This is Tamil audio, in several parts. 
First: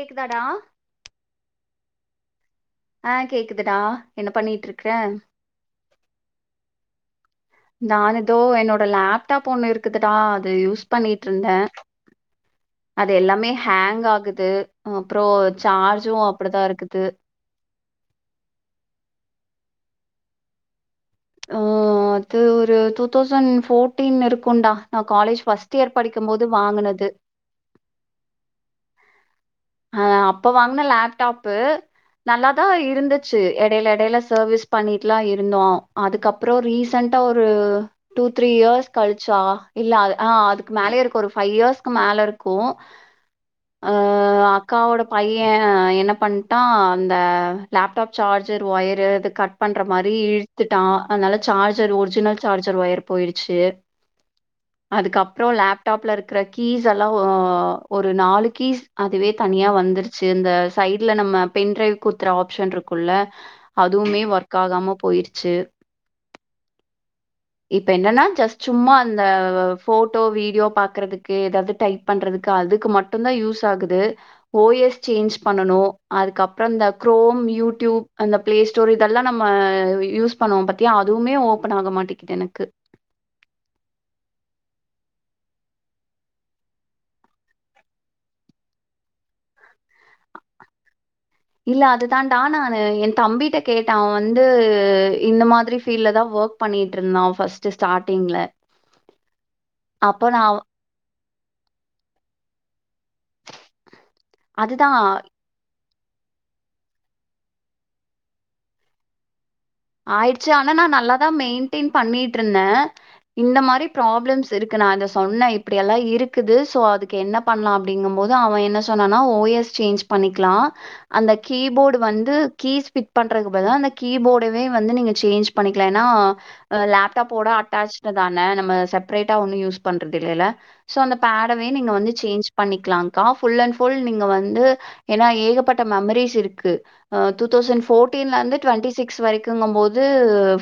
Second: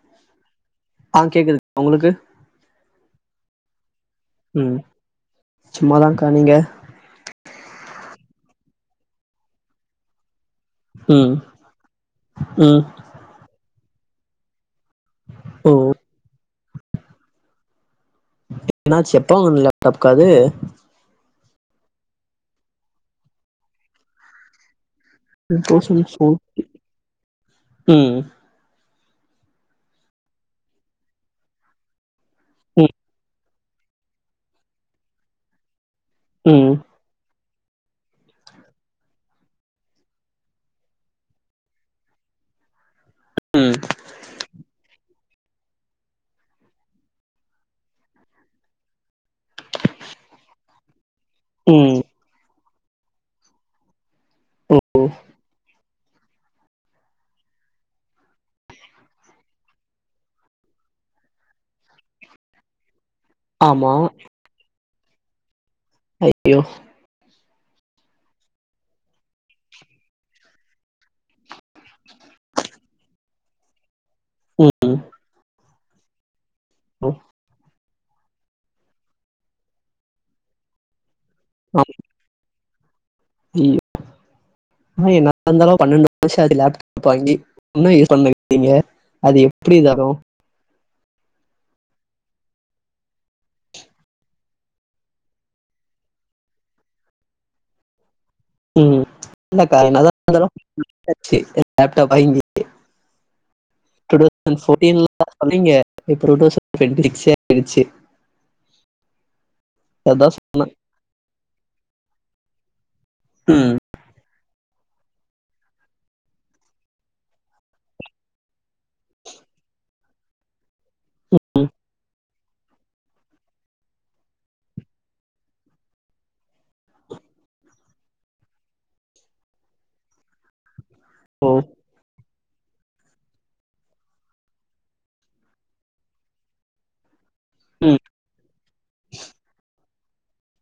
கேக்குதாடா ஆ கேக்குது உங்களுக்கு ஆ கேக்குதுடா என்ன பண்ணிட்டு இருக்ற சும்மா தாங்க்கா நீங்க நான் எதோ என்னோட லேப்டாப் ஒண்ணு இருக்குதுட்டா அது யூஸ் ஸ் ம் பண்ணிட்ருந்தே ம் அது எல்லாமே ஹேங் ஆகுது அ அப்றோ ஓ சார்ஜு அப்படித்தா ருக்குத்து ஏனா செப்போ உள்ள லேப்டாப்காது ஆ அது ஒரு டூ தௌசண் ஃபோட்டீன் இருக்குன்டா நா college two first year thousand படிக்கும் ஃபோர் போது வாங்குனது ம் அ அப்ப வாங்ன லேப்டாப்பு நல்லாதா ம் இருந்துச்சி எடைல எடைல சர்வீஸ் பண்ணிட்டுலா இருந்தோ அதுக்கப்ரோ ம் ரீசன்டா ஒரு டூ த்ரீ இயர்ஸ் கழிச்சா இல்ல ஆது ஆ அதுக்கு மேலயே இருக்கு ஒரு ஃபை இயர்ஸ்க்கு மேல இருக்கு ம் அ ஆக் அக்காவோட பைய என்ன பண்ட்டா அந்த லேப்டாப் சார்ஜர் ஒயர் இது கட் பண்ற மாரி இழுத்துட்டா அத்னாலத் சார்ஜர் ம் ஒர்ஜினல் சார்ஜர் வயர் போய்ருச்சு ஓ அதுக்கப்றோ லேப் டாப்ல இருக்ற கீஸ்ஸல்லா ஒ ஒரு நாலு கீஸ் அதுவே தனியா வந்துருச்சு இந்த சைட்ல நம்ம பென் ட்ரைவ் குத்துற ஆப்ஷன் ருக் உள்ள ஆமா அதுவ்மே வர்க் ஆகாம போய்ர்ச்சு அய்யோ இப்ப என்னன்னா ஜஸ்ட் சும்மா அந்த போட்டோ வீடியோ பாக்குறதுக்கு எதாவ்து டைப் பண்றதுக்கு அதுக்கு மட்டுந் தா யூஸ் ஆகுது ஓ ம் எஸ் சேஞ்ச் பண்ணனு அதுக்கப்றொ இந்த ம் குரோம் யூடியூப் அந்த பிளே ஸ்டோரு இதெல்லா நம்ம யூஸ் பண்ணுவோ பத்தியா அதுவுமே ஓப்பன் ஆமா ஆக மாட்டெக்கிது எனக்கு [unintelligible] ஆ என்ன இருந்தாலு பன்னெண்டு வர்ஷொ ஆது லேப்டாப் வாங்கி இன்னொ யூஸ் [inaudible] அது எப்டி வரு இல்ல அது தான்டா நானு என் தம்பிட்ட கேட்ட அவன் வந்து இந்த மாதுரி ஃபீல்ட்ல தா வோக் பண்ணிட்டு இருந்தோ ஃபஸ்ட்டு ஸ்டாட்டிங்ல ம் இல்லக்கா என்னதா இருந்தாலு [inaudible] லேப்டாப் வாங்கி அதுதான் [inaudible] அதான் ஆய்ட்ச்சு சொன்னேன் ஆனா நா நல்லாதா மெயின்டெயின் பண்ணிட் இருந்தே இந்த ம் மாரி ப்ராப்ளம்ஸ் இருக்கு நா அத சொன்ன இப்டி எல்லா இருக்குது சோ அதுக்கு என்ன பண்லா அப்டிங்கம் போது அவ என்ன சொன்னான்னா ஓ எஸ் சேஞ்ச் பண்ணிக்லா அந்த கீபோர்டு வந்து கீ ஸ்பிட் பண்றதுகு பதுலா த அந்த கீ போட் இப்பவே வந்து நீங்க சேஞ்ச் பண்ணிக்லா ஏன்னா அ லேப்டாப்போட அட்டாச்டு தான நம்ம செப்பரேட்டா ஒன்னு யூஸ் பண்றது இல்லைல்ல சோ அந்த ஓ பேடவே நீங்க வந்து சேஞ்ச் பண்ணிக்லாங்கா ஃபுல் அண்ட் ஃபுல் நீங்க வந்து ஏன்னா ஏகப்பட்ட மெம்ரீஸ் இருக்கு அ டூ தௌசண்ட் ம் போட்டீன்ல இர்ந்து டுவெண்டி சிக்ஸ் வரைக்கு கும் போது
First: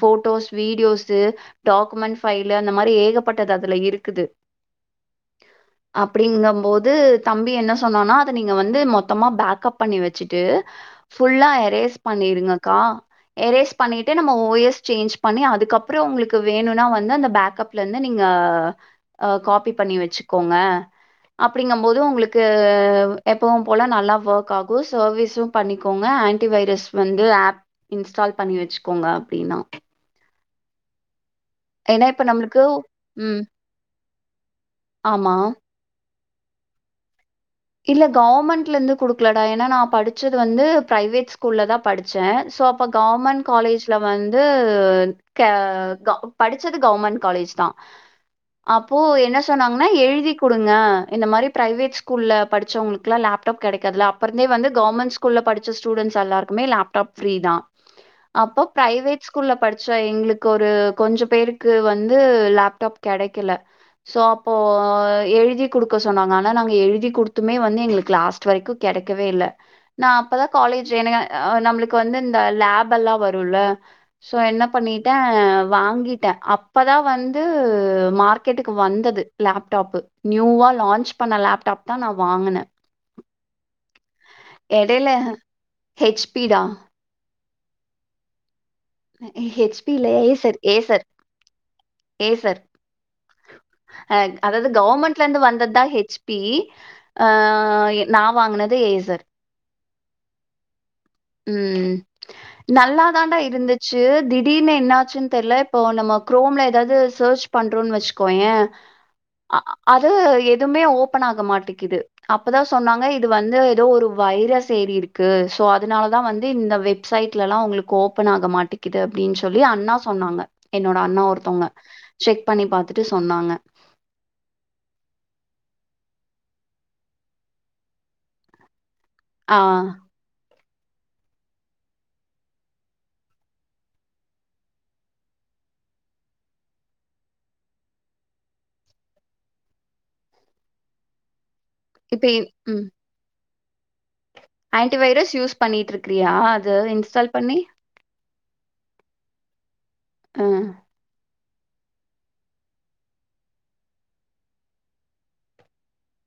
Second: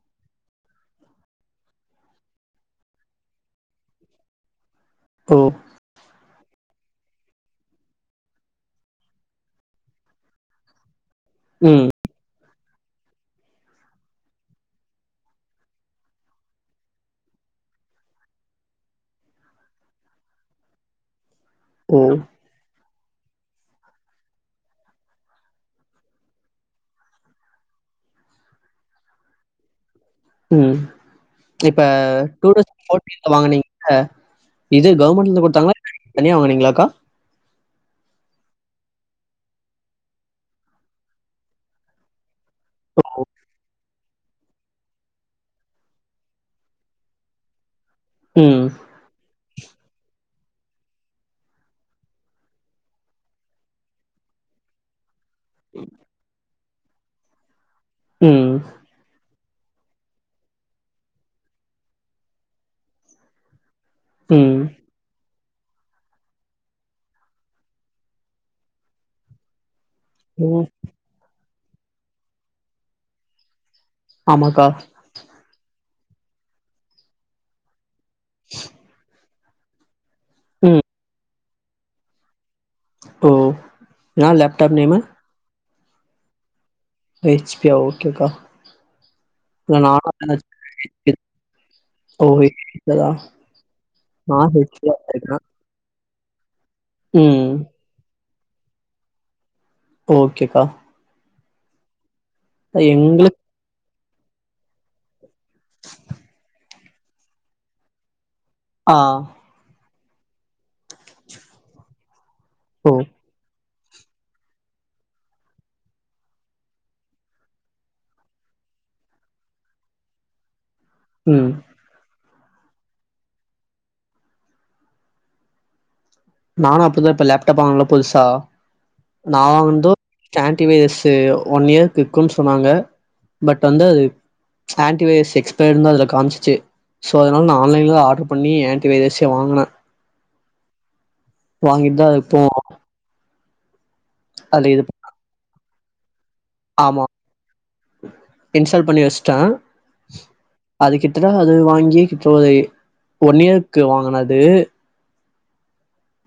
போட்டோஸ் வீடியோஸு டாக்குமெண்ட் ஃபைலு அந்த மாதிரி ஏகப்பட்டது அதுல இருக்குது ஓ அப்டிங்கம் போது தம்பி என்ன சொன்னானா அத நீங்க வந்து மொத்தமா பேக்கப் பண்ணி வச்சுட்டு ஃபுல்லா ம். எரேஸ் பண்ணீருங்கக்கா எரேஸ் பண்ணிட்டு நம்ம ஓ எஸ் சேஞ்ச் பண்ணி அதுக்கப்றொ உங்களுக்கு வேணுனா வந்து அந்த பேக்கப் லந்து நீங்க காப்பி பண்ணி வச்சுக்கோங்க அப்டிங்கம்போது ஓ! உங்களுக் டு எப்பவும் போல நல்லா வோக் ஆகு சர்வீஸு பண்ணிக்கோங்க ஆன்டி வைரஸ் வந்து ஆப் இன்ஸ்டால் பண்ணி வச்சுக்கோங்க அப்டினா ம் இப்ப ஏன்னா நம்மளுக்கு [inaudible] ம். வாங்குனிங்கல்ல இது ஆமா. கவர்மெண்ட்ல குட்த்தாங்களா தனியா வாங்குனீங்ளா க்கா இல்ல கவர்மெண்ட்ல இந்து குடுக்லடா ஏன்னா நா படுச்சது வந்து பிரைவேட் ஸ்கூல்ல தா படுச்சே சோ அப்ப கவுர்மென்ட் காலேஜ் இதுல வந்து கெ படுச்சது கவ்ர்மெண்ட் காலேஜ் தா ம் அப்போ என்ன சொன்னாங்கன்னா எழுதி குடுங்க இந்த மாரி பிரைவேட் ஸ்கூல்ல படிச்சவங்களுக் கெல்லா லேப்டாப் கிடைக்காதுல்ல அப்புரந்தே வந்து கவர்மெண்ட் ஸ்கூல படிச்ச ஸூடென்ட்ஸ் எல்லார்க் மே லேப்டாப் ஃப்ரீ தா ம். அப்போ ப்ரைவேட் ஸ்கூல்ல படுச்ச எங்ளுக்கு ஒரு கொஞ்சொ பேருக்கு வந்து லேப்டாப் கெடைக்கல சோ அப்போ ம். எழுதி குடுக்க சொன்னாங்க ஆனா நாங்க எழுதி குடு த்துமே வந்து எங்களுக் லாஸ்ட் வரைக்கு கெடைக்கவே இல்ல நா அப்பதா ஓ! காலேஜ் என்னக அ நம்மளுக்கு வந்து இந்த லேப் எல்லா வருல்ல சோ என்ன ஆமாக்கா. பண்ணி ட்ட வாங்கிட்ட அப்பதா வந்து மார்க்கெட்டுக்கு வந்தது லேப்டாப்பு நியூவா ம். லான்ச் பண்ண லேப்டாப் தா நா வாங்குன ஓ நா லேப் எடைல ஹெச் பி டா ஹெச்பியா ஓகேக்கா இல்ல நா [inaudible] ஏசர் அ நான் அதாவ்து தான் கவர்மெண்ட்லருந்து வச்சிருக்கேன். வந்ததுதா ஹெச் பி ஆ ம். நா வாங்னது ஏசர் ஓகேக்கா ம் நல்லாதாண்டா எங்களுக்கு இருந்துச்சு திடீர்னு என்னாச்சுன் தெர்ல இப்போ நம்ம குரோம்ல ஏதாவ்து சேர்ச் பண்றோன்னு வச்சுக்கோயே ஆ அ அது எதுவுமே ஓபன் ஆக மாட்டிக்குது அப்பதா ஓ! சொன்னாங்க இ இது வந்து ஏதோ ஒரு வைரஸ் ஏறி இருக்கு சோ அதுனாலதா வந்து இந்த வெப்சைட்லல்லா உங்ளுக்கு ஓப்பன் ஆக மாட்டிக்குது அப்டின் சொல்லி அண்ணா சொன்னாங்க என்னோட அண்ணா ம். ஒருத்தவுங்க செக் பண்ணி பாத்துட்டு சொன்னாங்க நானு அப்பத்தா இப்ப லேப்டாப் வாங்னல்ல புதுசா நா ஆ வாங்கன்தோ ஆன்டி வைரஸு ஒன் இயர் இருக்குன்னு சொன்னாங்க பட் வந்து ஆன்டி வைரஸ் எக்ஸ்பேர்தா அதுல காம்ச்சிச்சு சோ அதனால நா ஆன்லைன்லதா நா ஆர்ட்ரு பண்ணி ஆன்ட்டி வைரஸே வாங்குனே வாங்கிட்டுதா இப்ப இப்போ அதுல இது ஆன்டி வைரஸ் யூஸ் பண்ணிட்ருக்றியா அது ஆமா இன்ஸ்டால் பண்ணி இன்ஸ்டால் பண்ணி வைசிட்டே அ. அது கிட்ட ப அது வாங்கியே [unintelligible] ஒன் இயர்க்கு வாங்குனது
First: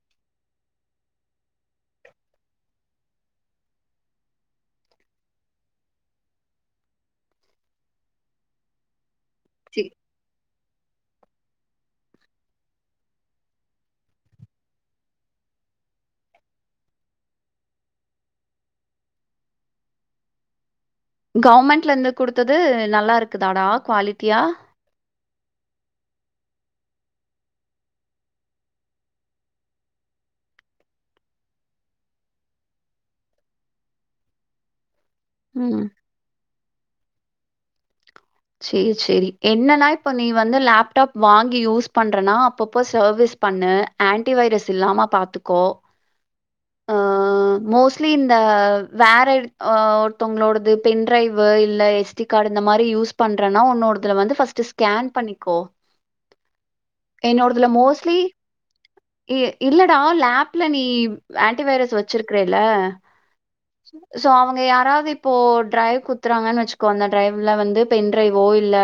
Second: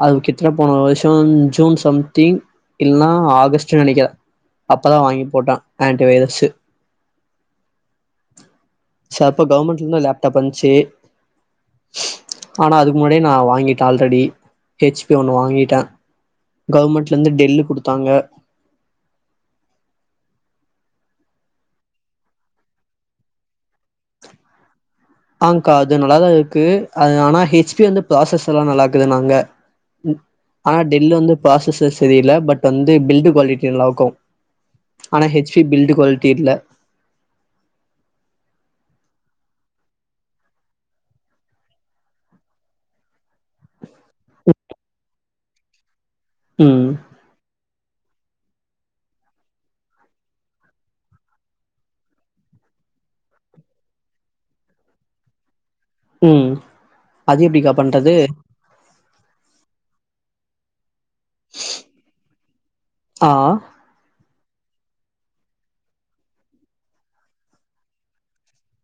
அதுகித்ல போன வருஷோ ஜூன் சம்திங் இல்லன்னா ஆகஸ்ட்ன்னு நெனைக்குற அப்பதா வாங்கி போட்டா ஆன்டி வைரஸ்ஸு சோ அப்ப சே கவுர்மெண்ட்லந்து தா லேப்டாப் வந்ச்சு ஆனா அதுக்கு முன்னாடியே நா வாங்கிட்டே ஆல்ரெடி ஹெச்பி ஒன்னு வாங்கிட்டே கவுர்மெண்ட்லருந்து டெல்லு குடுத்தாங்க கவுர்மெண்ட்லருந்து குடுத்தது நல்லா இருக்குதாடா குவாலிட்டியா ஆங்க்கா அது நல்லாதா இருக்கு ஆனா அது ஹெச்பி வந்து ப்ராசஸ்லா நல்லாருக்குன்னாங்க ம் ஆனா டெல்லு வந்து ப்ராசஸ்சு சரியில்ல பட் வந்து பில்டு குவாலிட்டி நல்லா வொர்க் ஆகு ஆனா ஹெச்பி ம். பில்டு குவாலிட்டி இல்ல சேரி சேரி என்னன்னா இப்ப நீ வந்து லேப்டாப் வாங்கி யூஸ் பண்றனா அப்பப்போ சர்வீஸ் பண்ணு ஆன்டி வைரஸ் இல்லாம பாத்துக்கோ ம் அ மோஸ்ட்லி இந்த வேற ஆ ஒருத்தவங்களோடது பென் டிரைவ்வு இல்ல எஸ் டி கார்டு இந்த மாரி யூஸ் பண்றேன்னா உன்னோடதுல வந்து ஃபர்ஸ்ட்டு ஸ்கேன் பண்ணிக்கோ ம் அது என்னோடதுல எப்டிக்கா பண்றது மோஸ்ட்லி இ இல்லடா லேப்ல நீ ஆன்டி வைரஸ் வச்சிருக்கறேல்ல ஆ ஆ சோ அவுங்க யாராவ்து இப்போ டிரைவ் குத்துறாங்கன்னு வச்சுக்கோ அந்த டிரைவ்ல வந்து பென் டிரைவ்வோ இல்ல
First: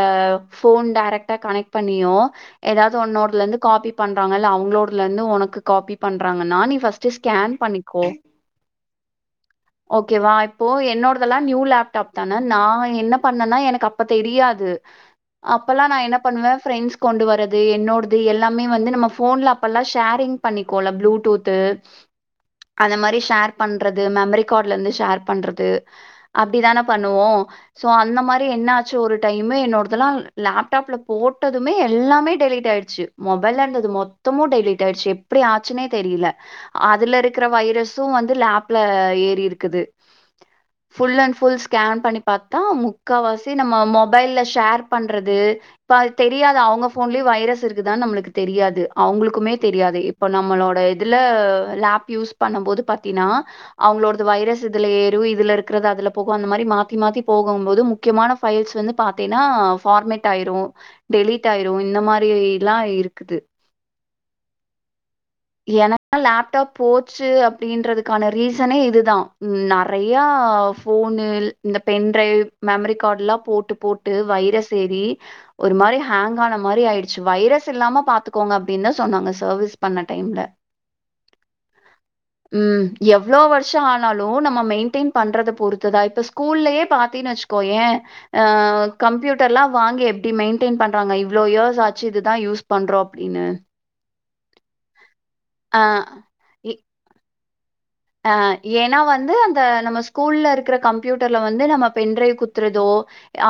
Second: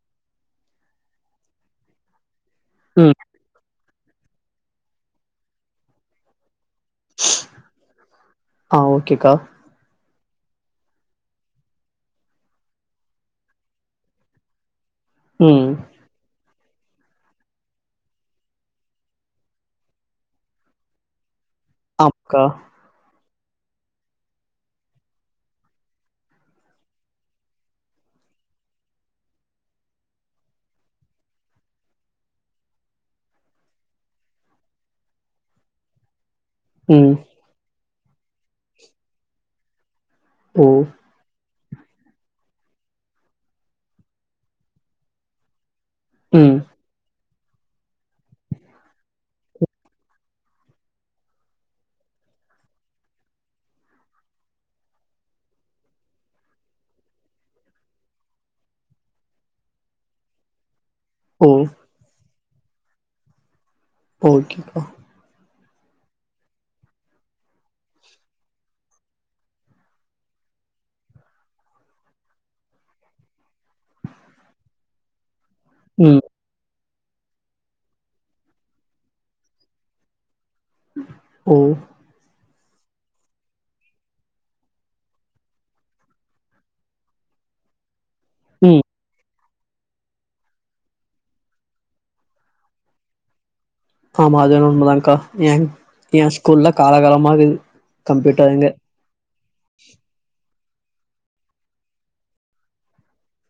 ஃபோன் டேரக்ட்டா கனெக்ட் பண்ணியோ ஏதாவ்து ம் உன்னோட்லருந்து காப்பி பண்றாங்கல்ல இல்ல அவுங்களோடலருந்து உனக்கு காப்பி பண்றாங்கன்னா நீ ஃபஸ்ட் ஃபஸ்டு ஸ்கேன் பண்ணிக்கோ ஆ ஓகேக்கா ஓகேவா இப்போ என்னோடதெல்லா நியூ லேப்டாப்தானே நா என்ன பண்ணனா எனக்கு அப்ப தெரியாது ம் அப்பல்லா நா என்ன ப பண்ணுவ ஃப்ரெண்ட்ஸ் கொண்டு வரது என்னோடது எல்லாமே வந்து நம்ம ஃபோன்ல அப்பல்லா ஷேரிங் பண்ணிக்கோல ப்ளூடூத்து ஆப்க்கா அந்த மாரி ஷேர் பண்றது மெமரி காட்லந்து ஷேர் பண்றது அப்டிதான பண்ணுவோ சோ அந்த மாரி என்னாச்சு ஒரு டைமு என்னோடதெல்லா லேப்டாப்ல போட்டதுமே எல்லாமே டெலீட் ஆயிடுச்சு மொபைல்ல இருந்தது மொத்தமு டெலீட் ஆயிடுச்சு எப்புடி ஆச்சுன்னே தெரில ம் அதுல இருக்குற வைரஸ்சு வந்து லேப்ல ஏறி இருக்குது ஓ ஃபுல்லன் ஃபுல் ஸ்கேன் பண்ணி பாத்தா முக்காவாசி நம்ம மொபைல்ல ஷேர் பண்றது ப்பா அது ம் தெரியாது அவுங்க ஃபோன்லியு வைரஸ் இருக்குதா நம்மளுக்கு தெரியாது அவுங்குளுக்குமே தெரியாது இப்போ நம்மளோட இதுல லேப் யூஸ் பண்ணம்போது பாத்தீன்னா அவுங்களோட இது வைரஸ் இதுல ஏறு இதுல இருக்கறது அதுல போகு அந்த மாரி மாத்தி மாத்தி போகும்போது முக்கியமான ஃபைல்ஸ் வந்து பாத்தீன்னா பார்மேட் ஆயிரூ ஓ டெலீட் ஆயிரு இந்த மாரிஇல்லா இருக்குது ஓக்கேக்கா எனக்லா லேப்டப் போச்சு அப்படின்றதுக்கான ரீசனே இது தா நறைய ஃபோனு இந்த பென்ட்ரைவ் மெமரி கார்ட்லா போட்டு போட் ட்டு வைரஸ் ஏரி ஒரு மாரி ம் ஹேங் ஆன மாரி ஆயிடு ச்சு வைரஸ் இல்லாம பாத்துக்கோங்க அப்டின் தா சொன்னாங்க சர்வீஸ் பண்ண டைம்ல ஓ ம் எவ்ளோ வரு க்ஷ ஆனாலு நம்ம மெயின்டெயின் பண்றத பொறுத்துதா இப்ப ஸ்கூல்லையே பாத்தீன்னு வச்சுக்கோ ஏ அ ம் கம்பியூட் டர்ல்லா வாங்கி எப்டி மெயின்டெயின் பண்றாங்க இவ்ளோ யேர்ஸ் ஆச்சு இதுதா யூஸ் பண்றோ அப்டின்னு ஆம்மா அதுவேனா உண்மதாங்க்கா ஏங் அ எ ஸ்கூல்ல காலகாலமாகுது அ கம்ப்யூட்டர் எங்க ஏன்னா வந்து அந்த நம்ம கூல்ல இருக்குற கம்பீயூட்டர்ல வந்து நம்ம பென்ட்ரைவ் குத்துறதோ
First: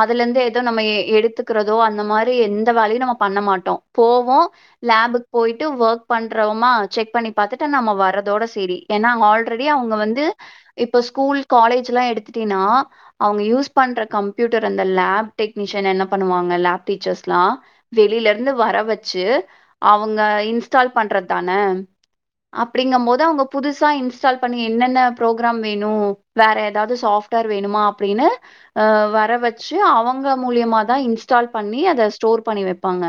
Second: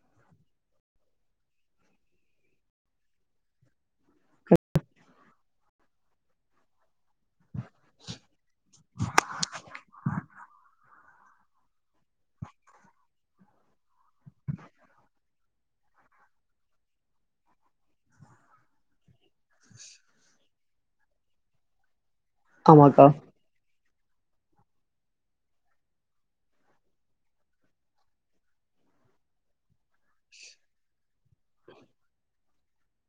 அதுல இருந்து எதோ நம்ம எடுத்துக்குறதோ அந்த மாரி எந்த வேலையு நம்ம பண்ண மாட்டோ போவோ லேப்புக்கு போயிட்டு ஒர்க் பண்றோமா செக் பண்ணி பாத்துட்டு நம்ம வர்றதோட செரி ஏன்னா ஃஹால் இப்ப வந்து இப்ப ஸ்கூல் காலேஜ் எல்லா எடுத்துட்டீன்னா அவுங்க யூஸ் பண்ற கம்பீயூட்டர் அந்த லேப் டெக்னீஷியன் என்ன பண்ணுவாங்க லேப் டீச்சர்ஸ்லா வெளில இருந்து வர வச்சி அவுங்க இன்ஸ்டால் பண்றது தான ஆமாக்கா அப்டிங்கம்போது அவுங்க புதுசா இன்ஸ் இன்ஸ்டால் பண்ணி என்னென்ன ப்ரோக்ராம் வேணு வேற ஏதாவது சாஃப்ட்வேர் வேணுமா அப்டின்னு ஆ வர வச்சி அவங்க மூலியமாதா இன்ஸ்டால் பண்ணி அத ஸ்டோர் பண்ணி வைப்பாங்க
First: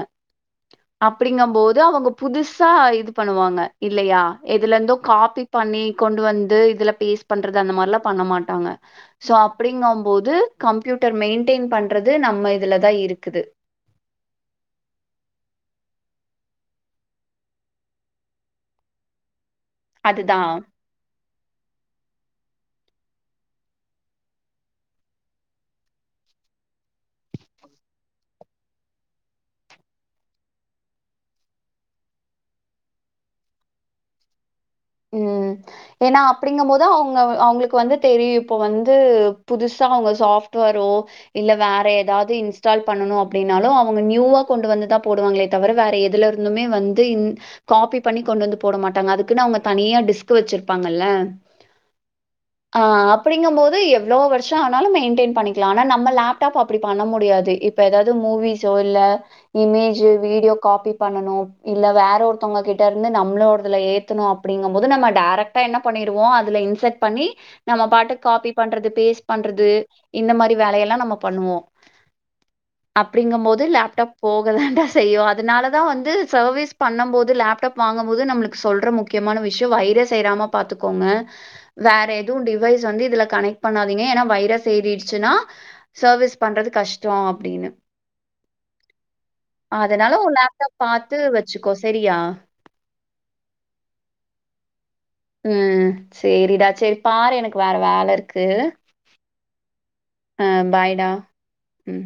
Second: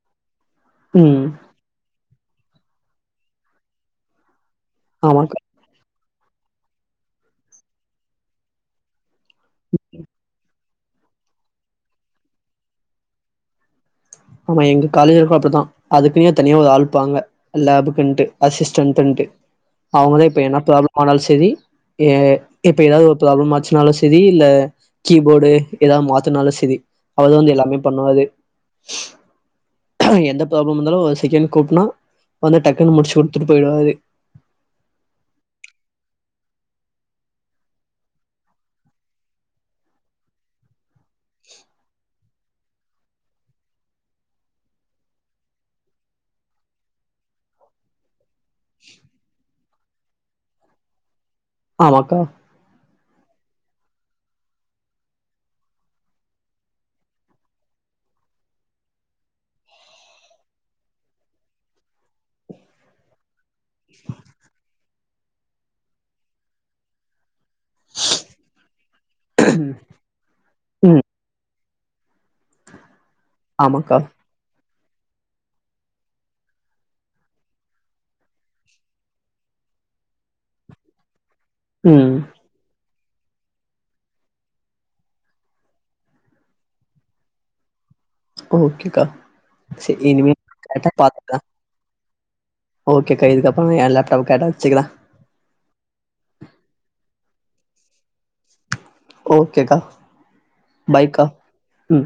ம் அப்டிங்கம்போது அவுங்க புதுசா இது பண்ணுவாங்க இல்லையா எதுல இருந்தோ ஆமா காபி பண்ணி கொண்டு வந்து இதுல பேஸ்ட் பண்றது அந்த மாரிலா பண்ண மாட்டாங்க சோ அப்டிங்கம்போது கம்பீயூட்டர் மெயின்டெயின் பண்றது நம்ம இதுல தா இருக்குது ஆமா எங்க காலேஜ்க்கு அப்டித்தா அதுக்குன்னே தனியா ஒரு ஆள் இருப்பாங்க லேப்புக்குன்ட்டு அசிஸ்டன்டுட்டு அவுங்கதா இப்ப அதுதான் என்ன ப்ராப்ளம் ஆனாலு செரி ஏ இப்ப ஏதாவது ஒரு ப்ராப்ளம் ஆச்சினாலு செரி இல்ல கீபோர்டு ஏதாவது மாத்தனாலு சரி அவர்தா வந்து எல்லாமே பண்ணுவாரு ஆ எந்த ப்ராப்ளம் இருந்தாலு ஒரு செக்கேண்டு கூப்டன்னா வந்து டக்குன்னு முடிச்சி குடுத்துட்டு போயிடுவாறு ம். ஏன்னா அப்டிங்கம்போது அவுங்க அவுங்களுக்கு வந்து தெரியு இப்போ வந்து புதுசா அவுங்க சாஃப்ட்டுவோறோ இல்ல வேற ஏதாவது இன்ஸ்டால் பண்ணணு அப்டின்னாலு அவுங்க நியூவா கொண்டு வந்துதா போடுவாங்களே தவர வேற எதுல இருந்துமே வந்து இந் காபி பண்ணி கொண்டு வந்து போட மாட்டாங்க அதுக்குன்னு அவுங்க தனியா டிஸ்க் வச்சிருப்பாங்கல்ல ஆமாக்கா ஆ அப்படிங்கபோது எவ்ளோ வருஷ ஆனலு மெயின்டென் பண்ணிக்கலா ஆனா நம்ம லேப் ட்டாப்ப அப்டி பண்ண முடியாது இப்ப ஏதாவது மூவிஸோ இல்ல இமேஜு வீடியோ காபி பண்ணனு இல்ல வேற ஒருத்தவங்க கிட்ட இருந்து நம்ளோ அதுல ஏத்தணு அப்டிங்கும் போது நம்ம டைரட்டா என்ன பண்ணிருவோ அதுல இன்செட் பண்ணி நம்ம பாட்டுக் காபி பண்றது பேஸ்ட் பண்றது இந்த மாரி வேலையெல்லா ம் நம்ம பண்ணுவோ அப்டிங்கம் போது ஆமாக்கா லேப்டாப் போகதாண்டா செய்யும் அதனால தா வந்து சர்வீஸ் பண்ணம் போது லேப்டாப் வாங்கம் போது நம்மளுக்கு சொல்ற முக்கிய முக்கியமான விஷ்யோ வைரஸ் ஏறாமா பாத்துக்கோங்க வேற ம் எதுவு டிவை வைஸ் வந்து இதுல கனெக்ட் பண்ணாதீங்க ஏன்னா வைரஸ் ஏறிடுச்சுன்னா சர்வீஸ் பண்றது கஷ்டோ அப்டின்னு ஓகேக்கா சரி அதனால உ இனிமே லேப்டாப் கரெக்டா பாத்து வச்சுக்கோ சரியா ஓகே கா இதுக்கப்ரோ எ லேப்டாப் கரெட் டா வசிக்கிற உம் சேரிடா செரி பாரு எனக்கு வேற வேல ர்க்கு ஓகேக்கா அ பாய்டா பாய்க்கா ம் உம்